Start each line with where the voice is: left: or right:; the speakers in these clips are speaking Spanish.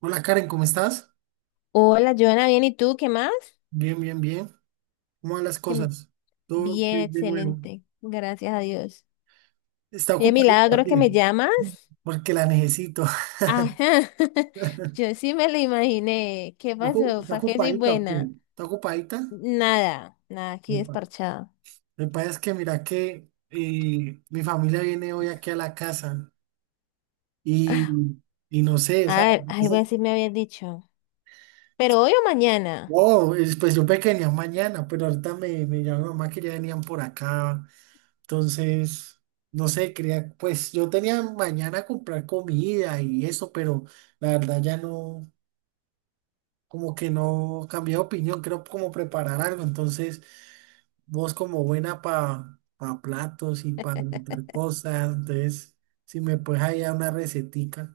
right: Hola Karen, ¿cómo estás?
left: Hola, Joana, bien, ¿y tú qué más?
right: Bien, bien, bien. ¿Cómo van las
left: Que-
right: cosas? Todo
left: Bien,
right: bien de nuevo.
left: excelente, gracias a Dios.
right: ¿Está
left: Qué
right: ocupadita?
left: milagro que
right: ¿Qué?
left: me llamas.
right: Porque la necesito.
left: Ajá,
right: ¿Está
left: yo sí me lo imaginé. ¿Qué
right: ocu-
left: pasó?
right: está
left: ¿Para qué soy
right: ocupadita o qué?
left: buena?
right: ¿Está ocupadita?
left: Nada, nada, aquí
right: Epa.
left: desparchada.
right: Lo que pasa es que mira que mi familia viene hoy aquí a la casa y, y no sé, o sea,
left: Ay, algo así me habías dicho. ¿Pero hoy o mañana?
right: no, pues yo pequeña mañana, pero ahorita me llamó mamá que ya venían por acá. Entonces, no sé, quería, pues yo tenía mañana comprar comida y eso, pero la verdad ya no, como que no cambié de opinión, quiero como preparar algo. Entonces, vos como buena para platos y para montar cosas, entonces, si me puedes ahí dar una recetica.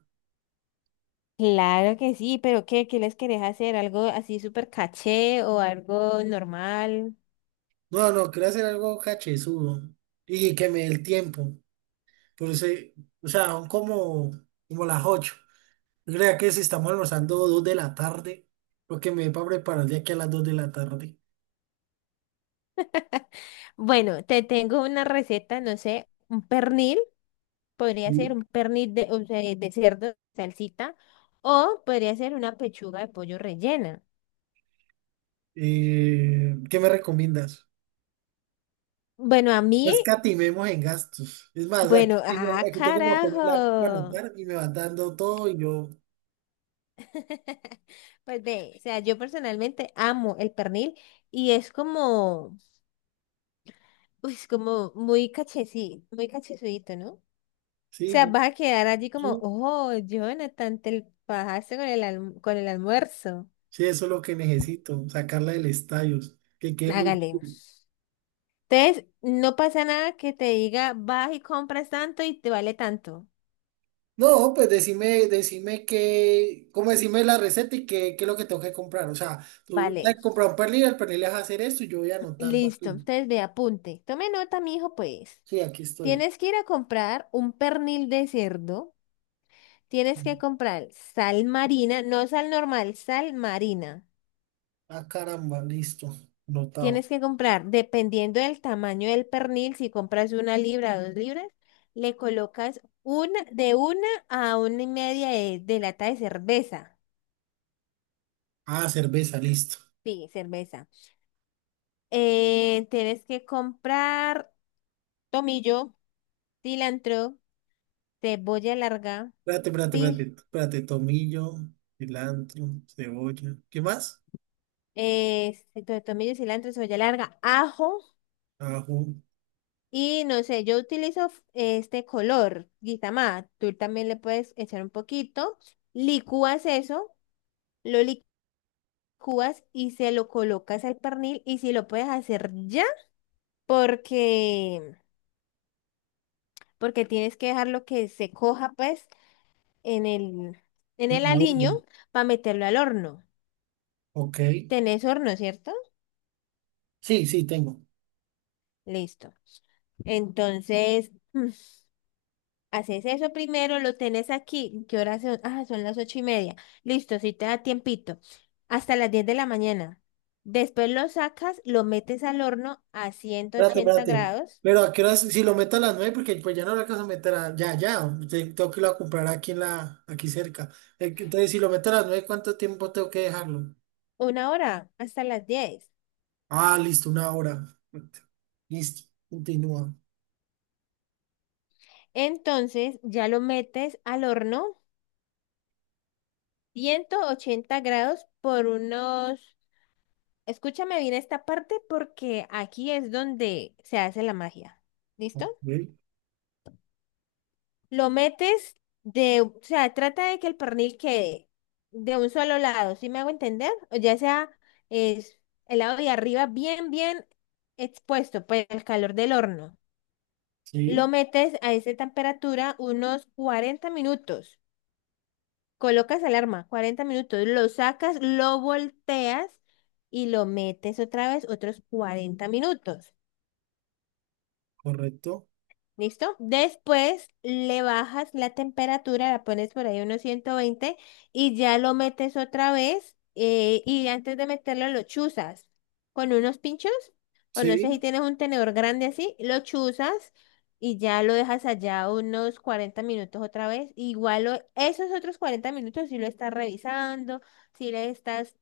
left: Claro que sí, pero ¿qué? ¿Qué les querés hacer? ¿Algo así súper caché o algo normal?
right: No, no, quiero hacer algo cachezudo y que me dé el tiempo. Por eso, o sea, son como las 8. Crea que si estamos almorzando 2 de la tarde, lo que me para preparar de aquí a las 2 de la tarde.
left: Bueno, te tengo una receta, no sé, un pernil. Podría ser
right: Mm.
left: un pernil de, o sea, de cerdo en salsita o podría ser una pechuga de pollo rellena.
right: ¿Qué me recomiendas?
left: Bueno, a
right: No
left: mí,
right: escatimemos en gastos. Es más, aquí
left: bueno,
right: tengo,
left: ah,
right: aquí tengo como papel y lápiz para
left: carajo.
right: anotar y me van dando todo y yo,
left: Pues ve, o sea, yo personalmente amo el pernil y es como, uy, es como muy cachecito, muy cachezudito, ¿no? O
right: sí,
left: sea, vas a quedar allí como,
right: sí,
left: oh, Jonathan, te pasaste con el, con el almuerzo.
right: sí, eso es lo que necesito, sacarla del estadio, que quede muy...
left: Hágale. Entonces, no pasa nada que te diga, vas y compras tanto y te vale tanto.
right: No, pues decime que, como decime la receta y qué es lo que tengo que comprar. O sea, tú has
left: Vale.
right: comprado un pernil, al pernil le vas a hacer esto y yo voy anotando
left: Listo.
right: aquí.
left: Entonces, ve, apunte. Tome nota, mi hijo, pues.
right: Sí, aquí estoy.
left: Tienes que ir a comprar un pernil de cerdo. Tienes que comprar sal marina, no sal normal, sal marina.
right: Ah, caramba, listo. Notado.
left: Tienes que comprar, dependiendo del tamaño del pernil, si compras una libra o dos libras, le colocas una, de una a una y media de, lata de cerveza.
right: Ah, cerveza, listo.
left: Sí, cerveza. Tienes que comprar tomillo, cilantro, cebolla larga,
right: Espérate, espérate,
left: pi,
right: espérate. Espérate, tomillo, cilantro, cebolla. ¿Qué más?
left: tomillo, cilantro, cebolla larga, ajo
right: Ajo.
left: y no sé, yo utilizo este color, guisamá, tú también le puedes echar un poquito, licúas eso, lo licúas y se lo colocas al pernil y si lo puedes hacer ya, porque, porque tienes que dejarlo que se coja pues en el, en el
right: ajo,
left: aliño para meterlo al horno.
right: Ok.
left: Tenés horno, ¿cierto?
right: Sí, sí, tengo.
left: Listo. Entonces, haces eso primero, lo tenés aquí. ¿Qué hora son? Ah, son las 8:30. Listo, si te da tiempito. Hasta las 10 de la mañana. Después lo sacas, lo metes al horno a ciento
right: Espérate,
left: ochenta
right: espérate.
left: grados,
right: Pero a qué horas, si lo meto a las 9, porque pues ya no lo alcanzo a meter ya, ya. Tengo que ir a comprar aquí en aquí cerca. Entonces, si lo meto a las nueve, ¿cuánto tiempo tengo que dejarlo?
left: una hora, hasta las 10.
right: Ah, listo, una hora. Listo. Continúa.
left: Entonces, ya lo metes al horno, 180 grados por unos... Escúchame bien esta parte porque aquí es donde se hace la magia. ¿Listo?
right: Ok.
left: Lo metes de, o sea, trata de que el pernil quede de un solo lado, ¿sí me hago entender? O ya sea es el lado de arriba bien, bien expuesto, pues el calor del horno. Lo
right: Sí,
left: metes a esa temperatura unos 40 minutos. Colocas alarma, 40 minutos. Lo sacas, lo volteas y lo metes otra vez otros 40 minutos.
right: correcto.
left: ¿Listo? Después le bajas la temperatura, la pones por ahí unos 120 y ya lo metes otra vez y antes de meterlo lo chuzas con unos pinchos o no sé si
right: Sí,
left: tienes un tenedor grande así, lo chuzas y ya lo dejas allá unos 40 minutos otra vez. Igual esos otros 40 minutos si lo estás revisando, si le estás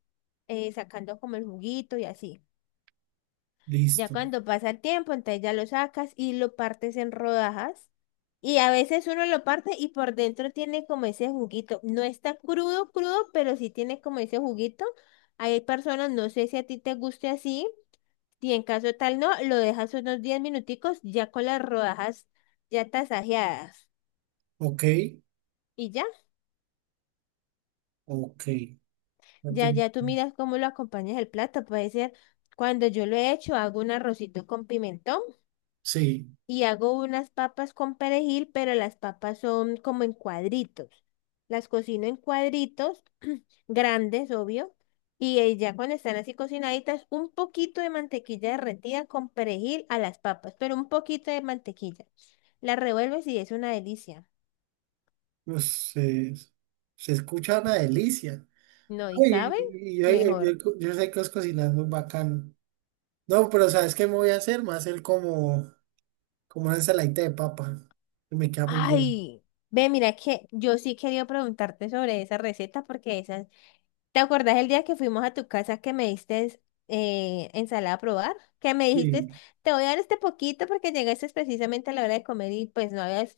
left: sacando como el juguito y así. Ya
right: listo.
left: cuando pasa el tiempo, entonces ya lo sacas y lo partes en rodajas y a veces uno lo parte y por dentro tiene como ese juguito. No está crudo, crudo, pero sí tiene como ese juguito. Hay personas, no sé si a ti te guste así, y en caso tal no, lo dejas unos 10 minuticos ya con las rodajas ya tasajeadas.
right: Ok,
left: Y ya,
right: ok. No te-
left: ya, ya tú miras cómo lo acompañas el plato. Puede ser, cuando yo lo he hecho, hago un arrocito con pimentón
right: Sí,
left: y hago unas papas con perejil, pero las papas son como en cuadritos. Las cocino en cuadritos grandes, obvio, y ya cuando están así cocinaditas, un poquito de mantequilla derretida con perejil a las papas, pero un poquito de mantequilla. Las revuelves y es una delicia.
right: pues, se escucha una delicia.
left: No, ¿y
right: Uy,
left: saben?
right: y hay- hay- hay
left: Mejor.
right: yo sé que os cocinas muy bacano. No, pero ¿sabes qué me voy a hacer? Me voy a hacer como una ensaladita de papa, que me queda muy bueno.
left: Ay, ve, mira que yo sí quería preguntarte sobre esa receta porque esa ¿Te acordás el día que fuimos a tu casa que me diste ensalada a probar? Que me dijiste,
right: Sí,
left: te voy a dar este poquito porque llegaste precisamente a la hora de comer y pues no habías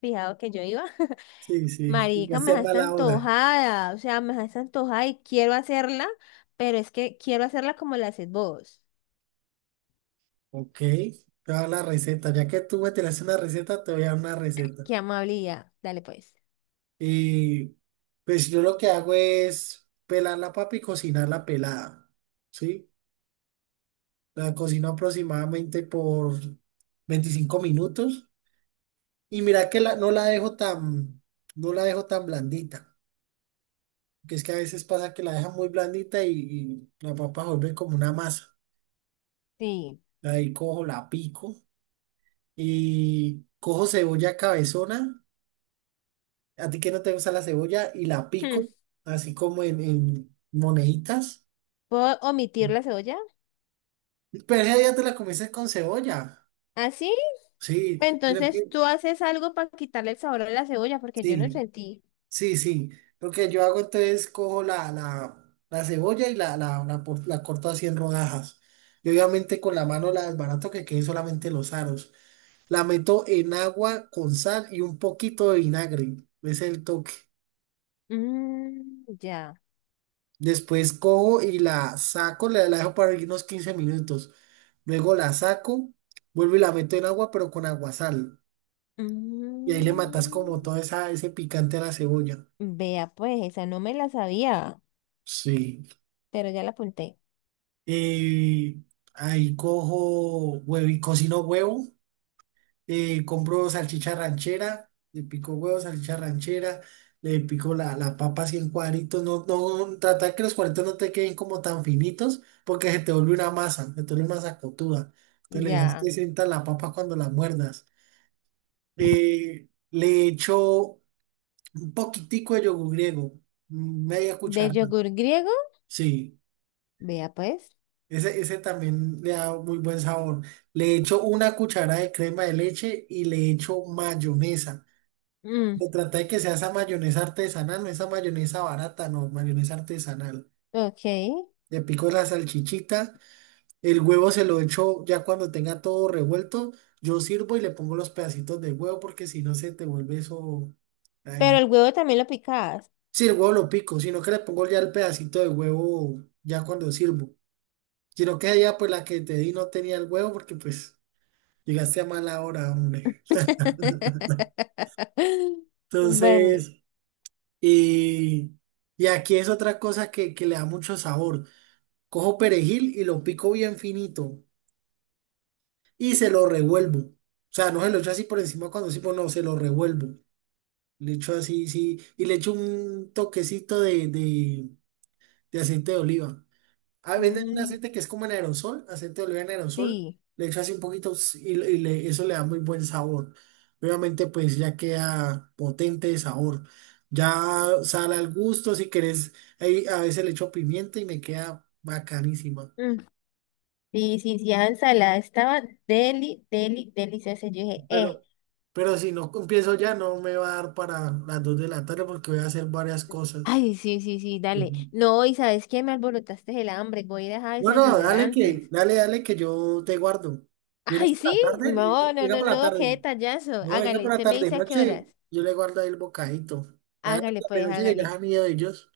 left: fijado que yo iba.
right: sí, sí. Y
left: Marica,
right: ya
left: me
right: sea
left: dejaste
right: mala hora.
left: antojada, o sea, me dejaste antojada y quiero hacerla, pero es que quiero hacerla como la haces vos.
right: Ok, te voy a dar la receta. Ya que tú me tiraste una receta, te voy a dar una receta.
left: Qué amabilidad. Dale pues.
right: Y pues yo lo que hago es pelar la papa y cocinarla pelada, ¿sí? La cocino aproximadamente por 25 minutos y mira que no la dejo tan, no la dejo tan blandita, que es que a veces pasa que la dejan muy blandita y la papa vuelve como una masa.
left: Sí.
right: Ahí cojo, la pico y cojo cebolla cabezona, a ti que no te gusta la cebolla, y la
left: Hmm,
right: pico así como en moneditas.
left: ¿Puedo omitir la cebolla?
right: Pero ese día te la comiste con cebolla.
left: ¿Así?
right: Sí,
left: Entonces tú haces algo para quitarle el sabor a la cebolla porque yo no
right: sí,
left: sentí.
right: sí, sí. Lo que yo hago entonces cojo la cebolla y la corto así en rodajas. Y obviamente con la mano la desbarato que queden solamente los aros. La meto en agua con sal y un poquito de vinagre. Ese es el toque.
left: Mm, ya.
right: Después cojo y la saco, la dejo para unos 15 minutos. Luego la saco, vuelvo y la meto en agua, pero con aguasal. Y ahí le matas como
left: Mm,
right: todo esa, ese picante a la cebolla.
left: vea, pues, esa no me la sabía,
right: Sí.
left: pero ya la apunté.
right: Eh, ahí cojo huevo y cocino huevo. Eh, compro salchicha ranchera. Le pico huevo, salchicha ranchera. Le pico la papa así en cuadritos. No, no, tratar que los cuadritos no te queden como tan finitos porque se te vuelve una masa. Se te vuelve una sacotuda. Entonces le dejas que
left: Ya.
right: sienta la papa cuando la muerdas. Le echo un poquitico de yogur griego. Media
left: De
right: cucharada.
left: yogur griego,
right: Sí.
left: vea, pues.
right: Ese también le da muy buen sabor. Le echo una cucharada de crema de leche y le echo mayonesa.
left: Mm,
right: Me trata de que sea esa mayonesa artesanal, no esa mayonesa barata, no, mayonesa artesanal.
left: ok.
right: Le pico la salchichita, el huevo se lo echo ya cuando tenga todo revuelto. Yo sirvo y le pongo los pedacitos de huevo porque si no se te vuelve eso.
left: Pero
right: Ay.
left: el huevo también lo picabas.
right: Sí, el huevo lo pico, sino que le pongo ya el pedacito de huevo ya cuando sirvo. Sino que allá pues la que te di no tenía el huevo porque pues. Llegaste a mala hora, hombre.
left: Bueno,
right: Entonces, y, y aquí es otra cosa que le da mucho sabor. Cojo perejil y lo pico bien finito y se lo revuelvo. O sea, no se lo echo así por encima cuando sí, pues no, se lo revuelvo. Le echo así, sí, y le echo un toquecito de aceite de oliva. A venden un
left: mm,
right: aceite que es como en aerosol, aceite de oliva en aerosol.
left: sí.
right: Le echo así un poquito y eso le da muy buen sabor. Obviamente, pues ya queda potente de sabor. Ya sal al gusto, si querés. Ahí a veces le echo pimienta y me queda bacanísima.
left: Mm, sí, sí, sí, esa ensalada estaba deli, deli, deliciosa. Yo dije,
right: Pero, pero si no empiezo ya, no me va a dar para las 2 de la tarde porque voy a hacer varias cosas.
left: ay, sí, sí, sí, dale.
right: Ujú.
left: No, y ¿sabes qué? Me alborotaste el hambre. Voy a ir a
right: No, no,
left: desayunar
right: dale que,
left: antes.
right: dale, dale que yo te guardo. ¿Vienes
left: Ay,
right: por
left: sí,
right: la tarde?
left: no, no,
right: Venga
left: no,
right: por la
left: no, qué
right: tarde.
left: detallazo.
right: No, venga
left: Hágale,
right: por la
left: usted me
right: tarde y
left: dice a qué
right: noche,
left: horas.
right: yo le guardo ahí el bocadito. Vaya la
left: Hágale,
right: tarde y
left: pues,
right: noche que ya es
left: hágale.
right: amigo de ellos.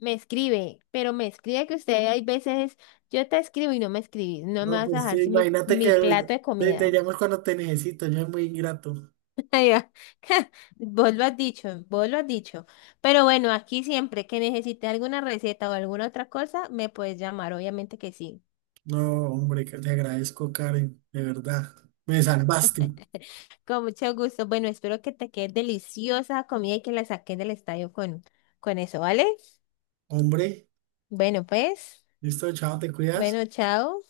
left: Me escribe, pero me escribe que usted hay veces, yo te escribo y no me escribís, no me
right: No,
left: vas a
right: pues
left: dejar
right: sí,
left: sin mi,
right: imagínate que
left: mi
right: ahorita
left: plato de
right: te
left: comida.
right: llamas cuando te necesito, yo es muy ingrato.
left: Ay, ah, Vos lo has dicho, vos lo has dicho. Pero bueno, aquí siempre que necesite alguna receta o alguna otra cosa, me puedes llamar, obviamente que sí.
right: No, hombre, que te agradezco, Karen, de verdad. Me salvaste.
left: Con mucho gusto. Bueno, espero que te quede deliciosa comida y que la saques del estadio con, eso, ¿vale?
right: Hombre,
left: Bueno, pues,
right: listo, chao, te cuidas.
left: bueno, chao.